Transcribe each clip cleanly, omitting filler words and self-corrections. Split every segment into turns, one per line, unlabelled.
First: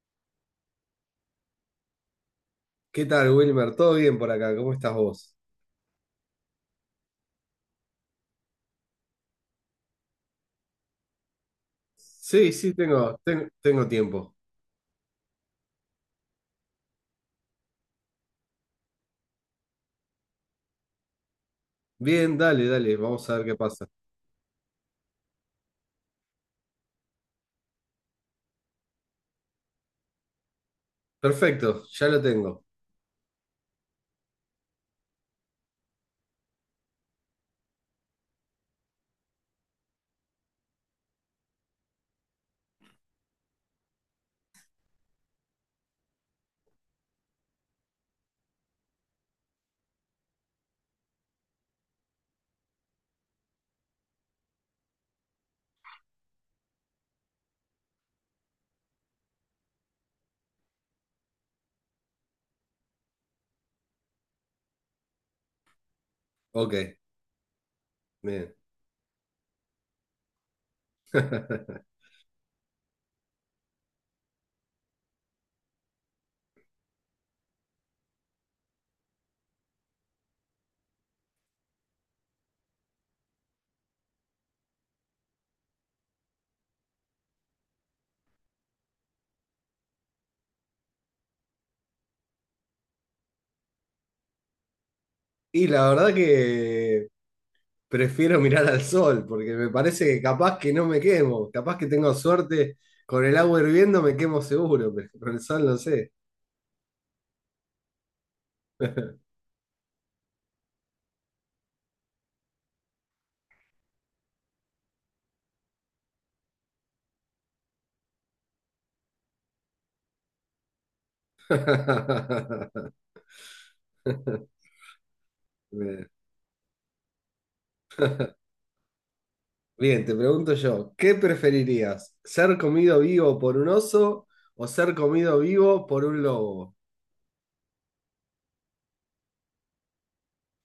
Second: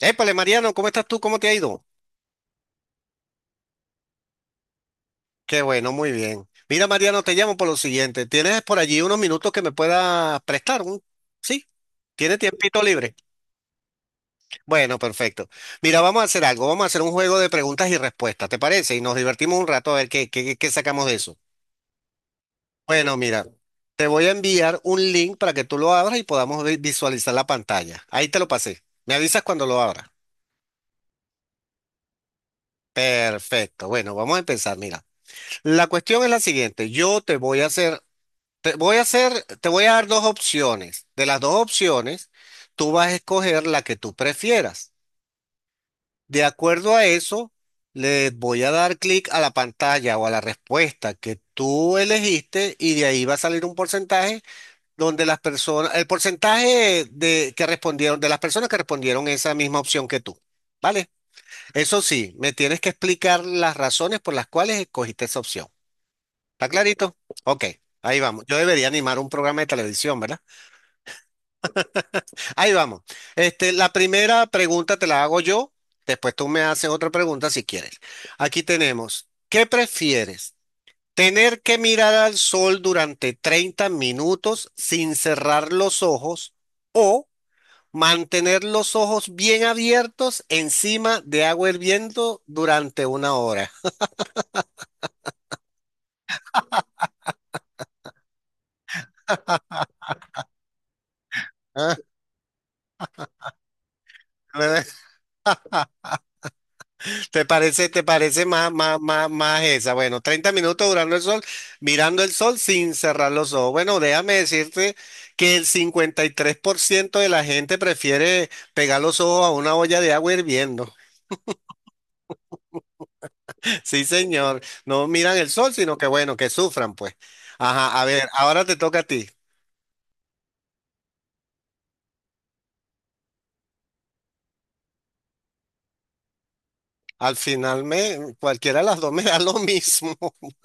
Épale, Mariano, ¿cómo estás tú? ¿Cómo te ha ido?
¿Qué tal, Wilmer? ¿Todo bien por acá? ¿Cómo estás vos?
Qué bueno, muy bien. Mira, Mariano, te llamo por lo siguiente. ¿Tienes por allí unos minutos que me puedas prestar? ¿Sí? ¿Tienes
Sí, sí,
tiempito libre?
tengo tiempo.
Bueno, perfecto. Mira, vamos a hacer algo. Vamos a hacer un juego de preguntas y respuestas, ¿te parece? Y nos divertimos un rato a ver qué sacamos de eso.
Bien, dale, dale,
Bueno,
vamos a ver
mira,
qué pasa.
te voy a enviar un link para que tú lo abras y podamos visualizar la pantalla. Ahí te lo pasé. Me avisas cuando lo abras.
Perfecto, ya lo tengo.
Perfecto. Bueno, vamos a empezar. Mira, la cuestión es la siguiente. Yo te voy a hacer Te voy a hacer, te voy a dar dos opciones. De las dos opciones, tú vas a escoger la que tú prefieras. De acuerdo a eso, le voy a dar clic a la pantalla o a la respuesta que tú elegiste y de ahí va a salir un porcentaje donde las personas, el porcentaje de que respondieron, de las personas que respondieron esa misma opción que tú. ¿Vale? Eso sí, me tienes que explicar las razones por las cuales escogiste esa opción. ¿Está
Ok,
clarito? Ok, ahí vamos.
bien.
Yo debería animar un programa de televisión, ¿verdad? Ahí vamos. Este, la primera pregunta te la hago yo, después tú me haces otra pregunta si quieres. Aquí tenemos, ¿qué prefieres? ¿Tener que mirar al sol durante 30 minutos sin cerrar los ojos o mantener los ojos bien abiertos encima de agua hirviendo durante una hora?
Y la verdad que prefiero mirar al sol, porque me parece que capaz que no me quemo, capaz que
Ah,
tengo suerte, con el agua hirviendo me quemo seguro, pero con el sol no sé.
Te parece más esa? Bueno, 30 minutos durando el sol, mirando el sol sin cerrar los ojos. Bueno, déjame decirte que el 53% de la gente prefiere pegar los ojos a una olla de agua hirviendo. Sí, señor. No miran el sol, sino que
Bien.
bueno, que sufran, pues. Ajá, a ver, ahora te toca a ti.
Bien, te pregunto yo, ¿qué preferirías? ¿Ser comido vivo por un oso o ser comido vivo por un lobo?
Al final cualquiera de las dos me da lo mismo.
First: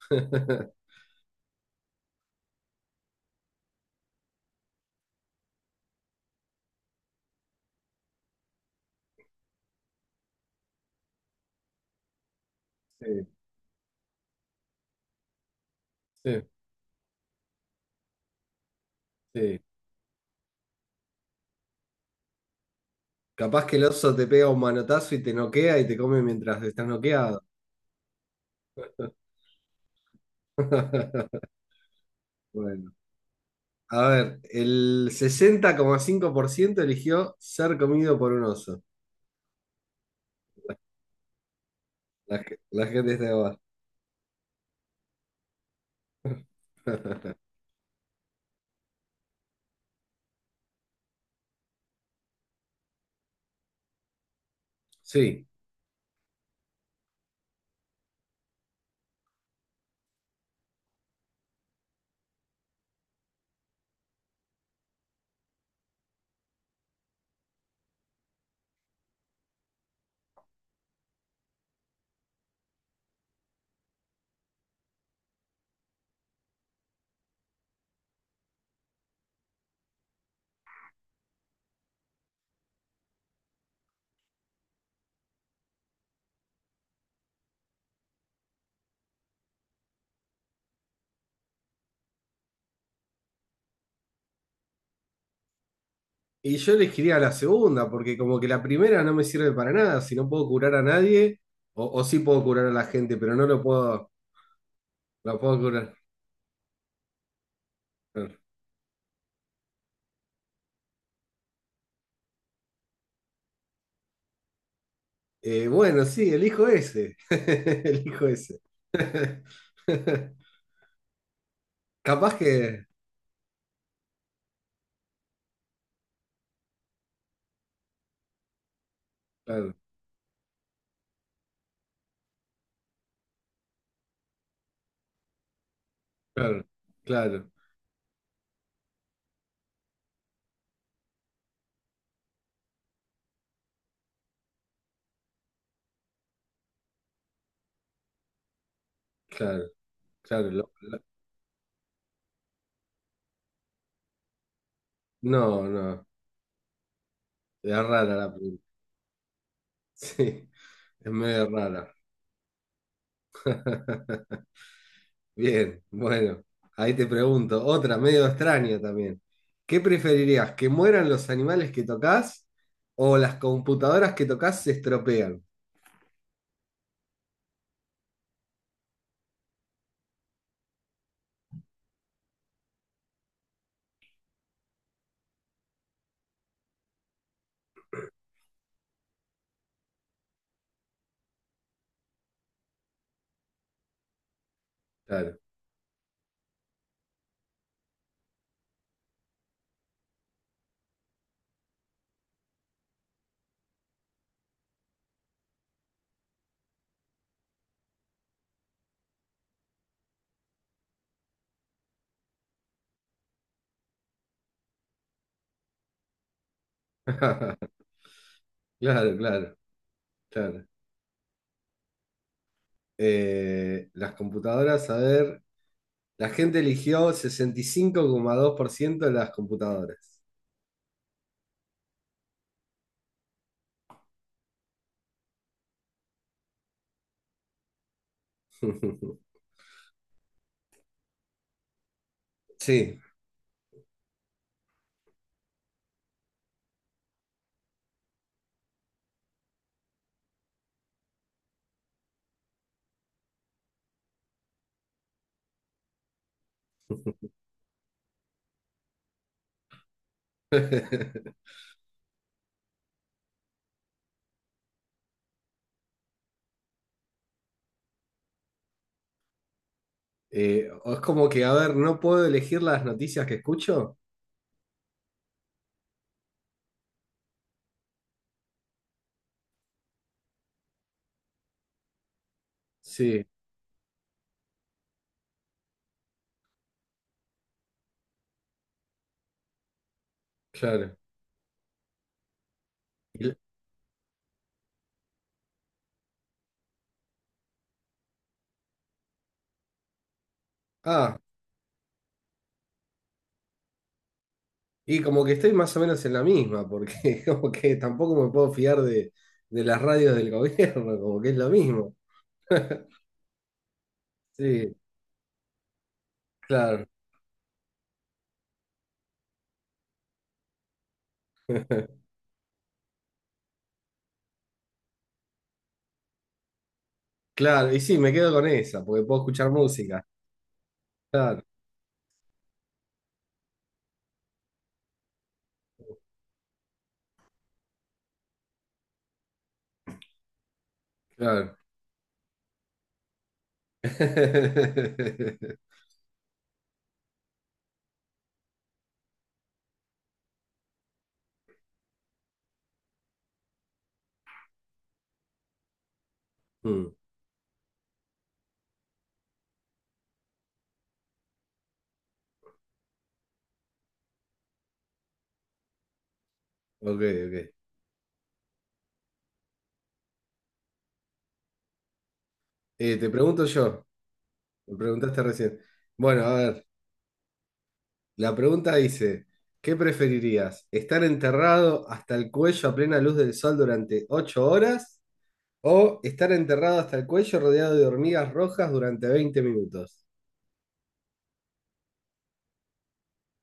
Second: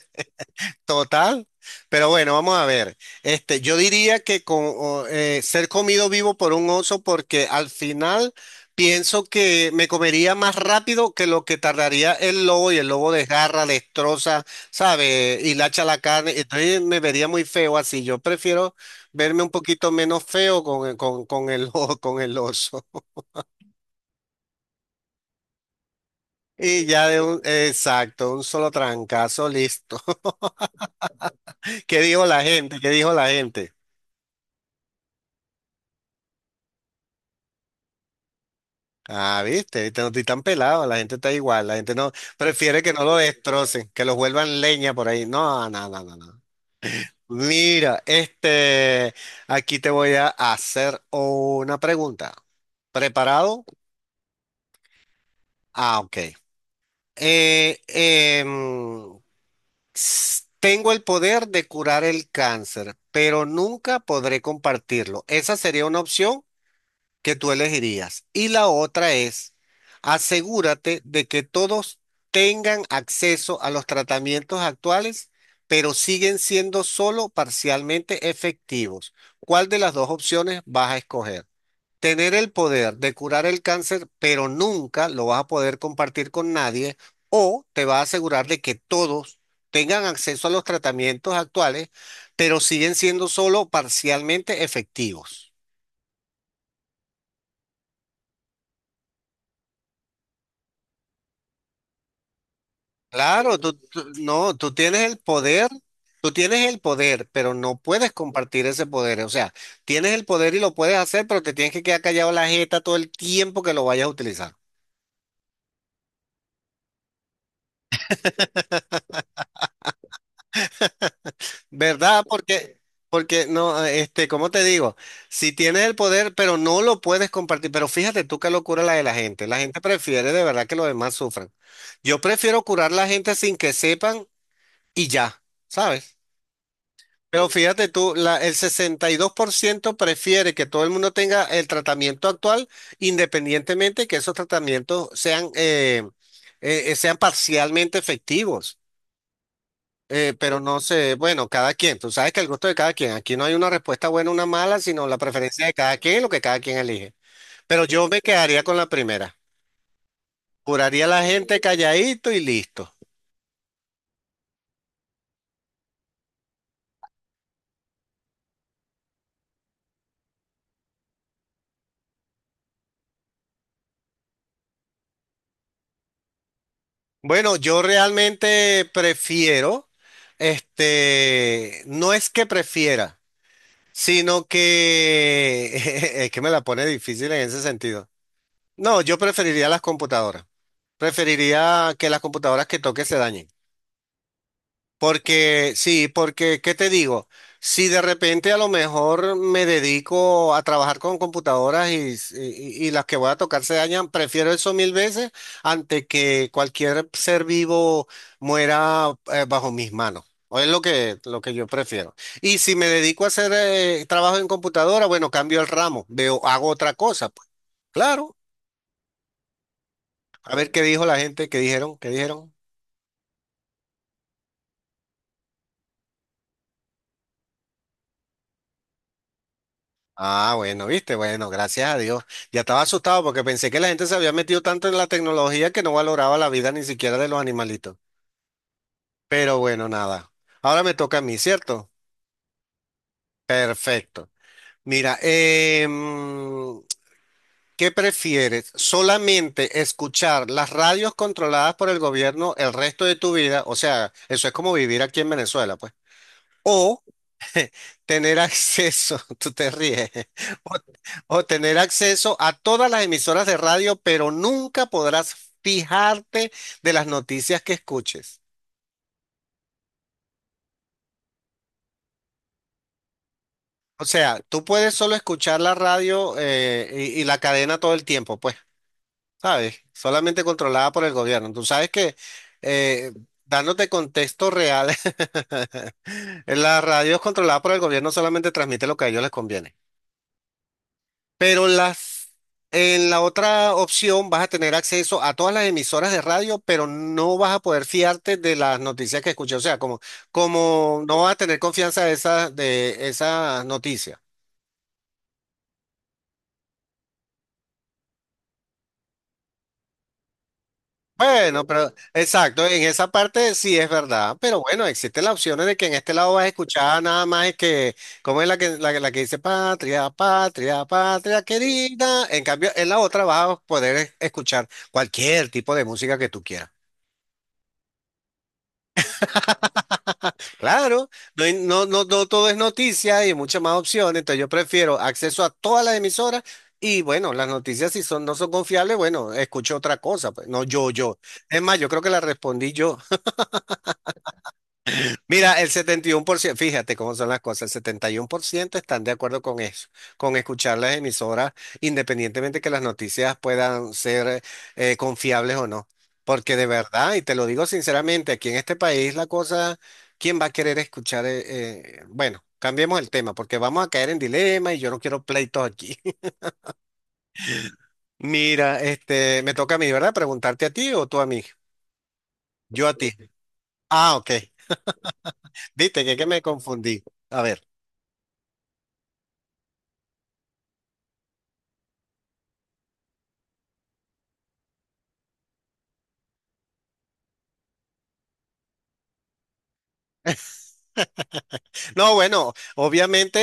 Total. Pero bueno, vamos a ver. Este, yo diría que con, o, ser comido vivo por un oso porque al final pienso que me comería más rápido que lo que tardaría el lobo y el lobo
Sí,
desgarra, destroza, ¿sabe? Hilacha la carne.
sí,
Entonces me vería muy feo así. Yo prefiero verme un
sí.
poquito menos feo con el, con el oso.
Capaz que el oso te pega un manotazo y te noquea y te come mientras
Y
estás
ya
noqueado.
exacto, un solo trancazo, listo. ¿Qué dijo la gente? ¿Qué
Bueno,
dijo la gente?
a ver, el 60,5% eligió ser comido por un oso.
Ah, viste, viste, no estoy tan pelado, la gente está igual, la gente no
La, ge-
prefiere
la
que no
gente
lo
está de abajo.
destrocen, que los vuelvan leña por ahí. No, no, no, no, no. Mira, este, aquí te voy a hacer una pregunta. ¿Preparado?
Sí.
Ah, ok. Eh, em, Tengo el poder de curar el cáncer, pero nunca podré compartirlo. ¿Esa sería una opción que tú elegirías? Y la otra es, asegúrate de que todos tengan acceso a los tratamientos actuales, pero siguen siendo solo parcialmente efectivos. ¿Cuál de las dos opciones vas a escoger? Tener el poder de curar el cáncer, pero nunca lo vas a poder compartir con nadie, o te vas a asegurar de que todos tengan acceso a los tratamientos actuales, pero siguen siendo solo parcialmente efectivos.
Y yo elegiría la segunda, porque como que la primera no me sirve para nada. Si no puedo curar a nadie, o sí puedo curar a la gente, pero no
Claro,
lo puedo,
no, tú tienes el
la puedo
poder,
curar.
tú tienes el poder, pero no puedes compartir ese poder. O sea, tienes el poder y lo puedes hacer, pero te tienes que quedar callado la jeta todo el tiempo que lo vayas a utilizar.
Bueno, sí, elijo ese. Elijo ese.
¿Verdad?
Capaz
Porque,
que.
porque no, este, ¿cómo te digo? Si tienes el poder, pero no lo puedes compartir. Pero fíjate tú qué locura la de la gente. La
Claro,
gente prefiere de verdad que los demás sufran. Yo prefiero curar a la gente sin que sepan y ya, ¿sabes?
claro,
Pero
claro,
fíjate tú, el 62% prefiere que todo el mundo tenga el tratamiento actual, independientemente que esos tratamientos sean, sean parcialmente efectivos.
claro, claro.
Pero
lo-
no
lo-
sé, bueno, cada quien, tú sabes que el gusto de cada quien, aquí no hay una respuesta buena o una mala, sino la
no,
preferencia de cada
no.
quien, y lo que cada quien elige.
Es
Pero
rara
yo me
la pregunta.
quedaría con la primera.
Sí,
Curaría a
es
la
medio
gente
rara.
calladito y listo.
Bien, bueno, ahí te pregunto, otra medio extraña también. ¿Qué preferirías, que mueran los animales que tocas o las computadoras que tocas se estropean?
Bueno, yo realmente prefiero, este, no es que prefiera, sino que es que me la pone difícil en ese sentido. No, yo preferiría las computadoras. Preferiría que las computadoras que toque se dañen.
Claro,
Porque, sí, porque, ¿qué te digo? Si de repente a lo mejor me dedico a trabajar con computadoras y, y las que voy a tocar se dañan, prefiero eso mil veces antes que cualquier ser vivo muera bajo mis manos. O es lo que yo prefiero. Y si me dedico a hacer trabajo en computadora, bueno, cambio el ramo, veo, hago otra cosa, pues. Claro,
claro, claro,
a
claro.
ver qué dijo la gente, qué dijeron, qué dijeron.
Las computadoras, a ver, la gente eligió 65,2% de las computadoras.
Ah, bueno, viste, bueno, gracias a Dios. Ya estaba asustado porque pensé que la gente se había metido tanto en la tecnología que no valoraba la vida ni siquiera de los animalitos. Pero bueno, nada. Ahora me toca a mí, ¿cierto?
Sí,
Perfecto. Mira, em, ¿qué prefieres? ¿Solamente escuchar las radios controladas por el gobierno el resto de tu vida? O sea, eso es como vivir aquí en Venezuela, pues. O tener acceso, tú te ríes, o, o tener acceso a todas las emisoras de radio, pero nunca podrás fijarte de las noticias que escuches.
O es como que, a ver, no puedo elegir las noticias que escucho.
O sea, tú puedes solo escuchar la radio y la cadena todo el tiempo, pues, ¿sabes? Solamente controlada por el gobierno. Tú sabes que, eh,
Sí,
dándote contexto real, la radio es controlada por el gobierno, solamente transmite lo que a ellos les conviene.
claro.
Pero las, en la
Y-
otra opción vas a tener acceso a todas las emisoras de radio, pero no vas a poder fiarte de las noticias que escuché. O sea, como, como
Ah,
no vas a tener confianza de de esas noticias.
y como que estoy más o menos en la misma, porque como que tampoco me puedo fiar de las radios del gobierno, como que es lo
Bueno, pero
mismo.
exacto, en esa parte sí es verdad, pero
Sí,
bueno, existen las opciones de que en este lado vas a
claro,
escuchar nada más es que, ¿cómo es la que, que la que dice patria, patria, patria querida? En cambio, en la otra vas a poder escuchar cualquier tipo de música que tú quieras.
claro. Y sí, me quedo con esa, porque puedo escuchar música.
Claro,
Claro,
no, no, no, no todo es noticia y hay muchas más opciones, entonces yo prefiero acceso a todas las emisoras y bueno, las noticias si son, no son confiables, bueno, escucho otra cosa, pues, no yo, yo.
claro.
Es más, yo creo que la respondí yo. Mira, el 71%, fíjate cómo son las cosas, el 71% están de acuerdo con eso, con escuchar las emisoras, independientemente que las noticias puedan ser confiables o no. Porque de
Mm,
verdad, y te lo digo sinceramente, aquí en este país la cosa, ¿quién va a querer escuchar? Bueno, cambiemos el tema, porque vamos a caer en dilema y yo no quiero pleitos aquí.
ok, ok.
Mira, este, me toca a mí, ¿verdad? Preguntarte a ti o tú a mí. Yo a
Eh,
ti.
te pregunto yo,
Ah, ok.
me preguntaste recién.
Viste
Bueno,
que
a
me
ver,
confundí. A ver.
la pregunta dice, ¿qué preferirías? ¿Estar enterrado hasta el cuello a plena luz del sol durante 8 horas? O estar enterrado hasta el cuello rodeado de hormigas rojas durante 20 minutos.
No, bueno, obviamente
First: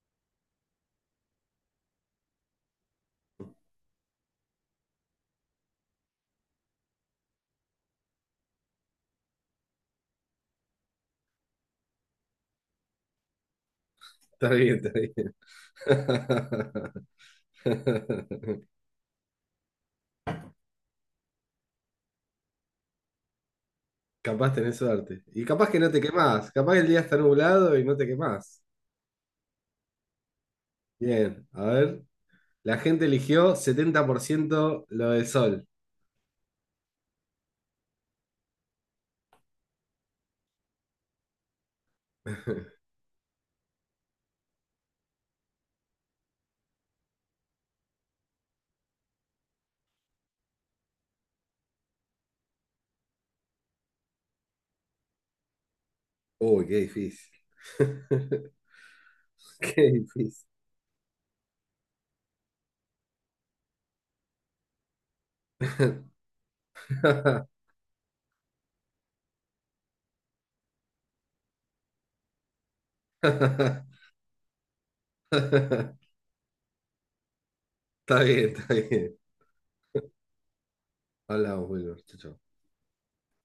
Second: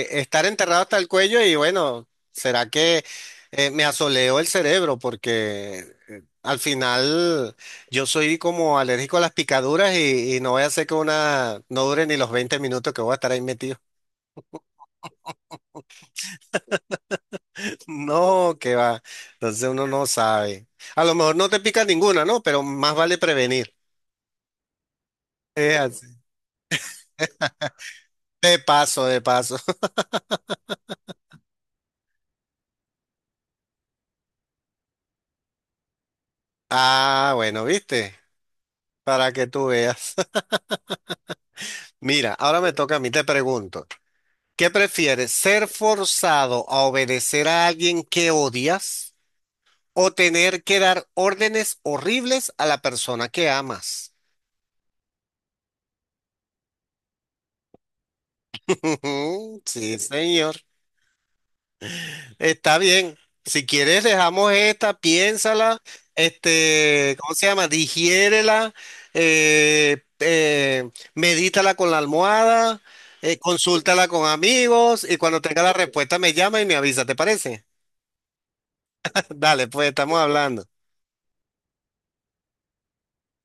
estar enterrado hasta el cuello y bueno, será que me asoleó el cerebro porque al final yo soy como alérgico a las picaduras y no voy a hacer que una no dure ni los 20 minutos que voy a estar ahí metido.
Está bien, está bien.
No, que va. Entonces uno no sabe. A lo mejor no te pica ninguna, ¿no? Pero más vale prevenir.
Capaz tenés suerte. Y capaz
Es
que no te
así.
quemás. Capaz el día está nublado y no te
De
quemás.
paso, de paso.
Bien, a ver. La gente eligió 70% lo del sol.
Ah, bueno, viste, para que tú veas. Mira, ahora me toca a mí, te pregunto. ¿Qué prefieres? ¿Ser forzado a obedecer a alguien que odias o tener que dar órdenes horribles a la persona que amas?
Uy, qué difícil. Qué
Sí,
difícil.
señor. Está bien. Si quieres, dejamos esta, piénsala, este, ¿cómo se llama? Digiérela, medítala con la almohada,
Está
consúltala con amigos y cuando tenga la respuesta me llama y me avisa, ¿te parece?
bien, está bien.
Dale, pues estamos hablando.
Hablamos, Wilmer. Chau, chau.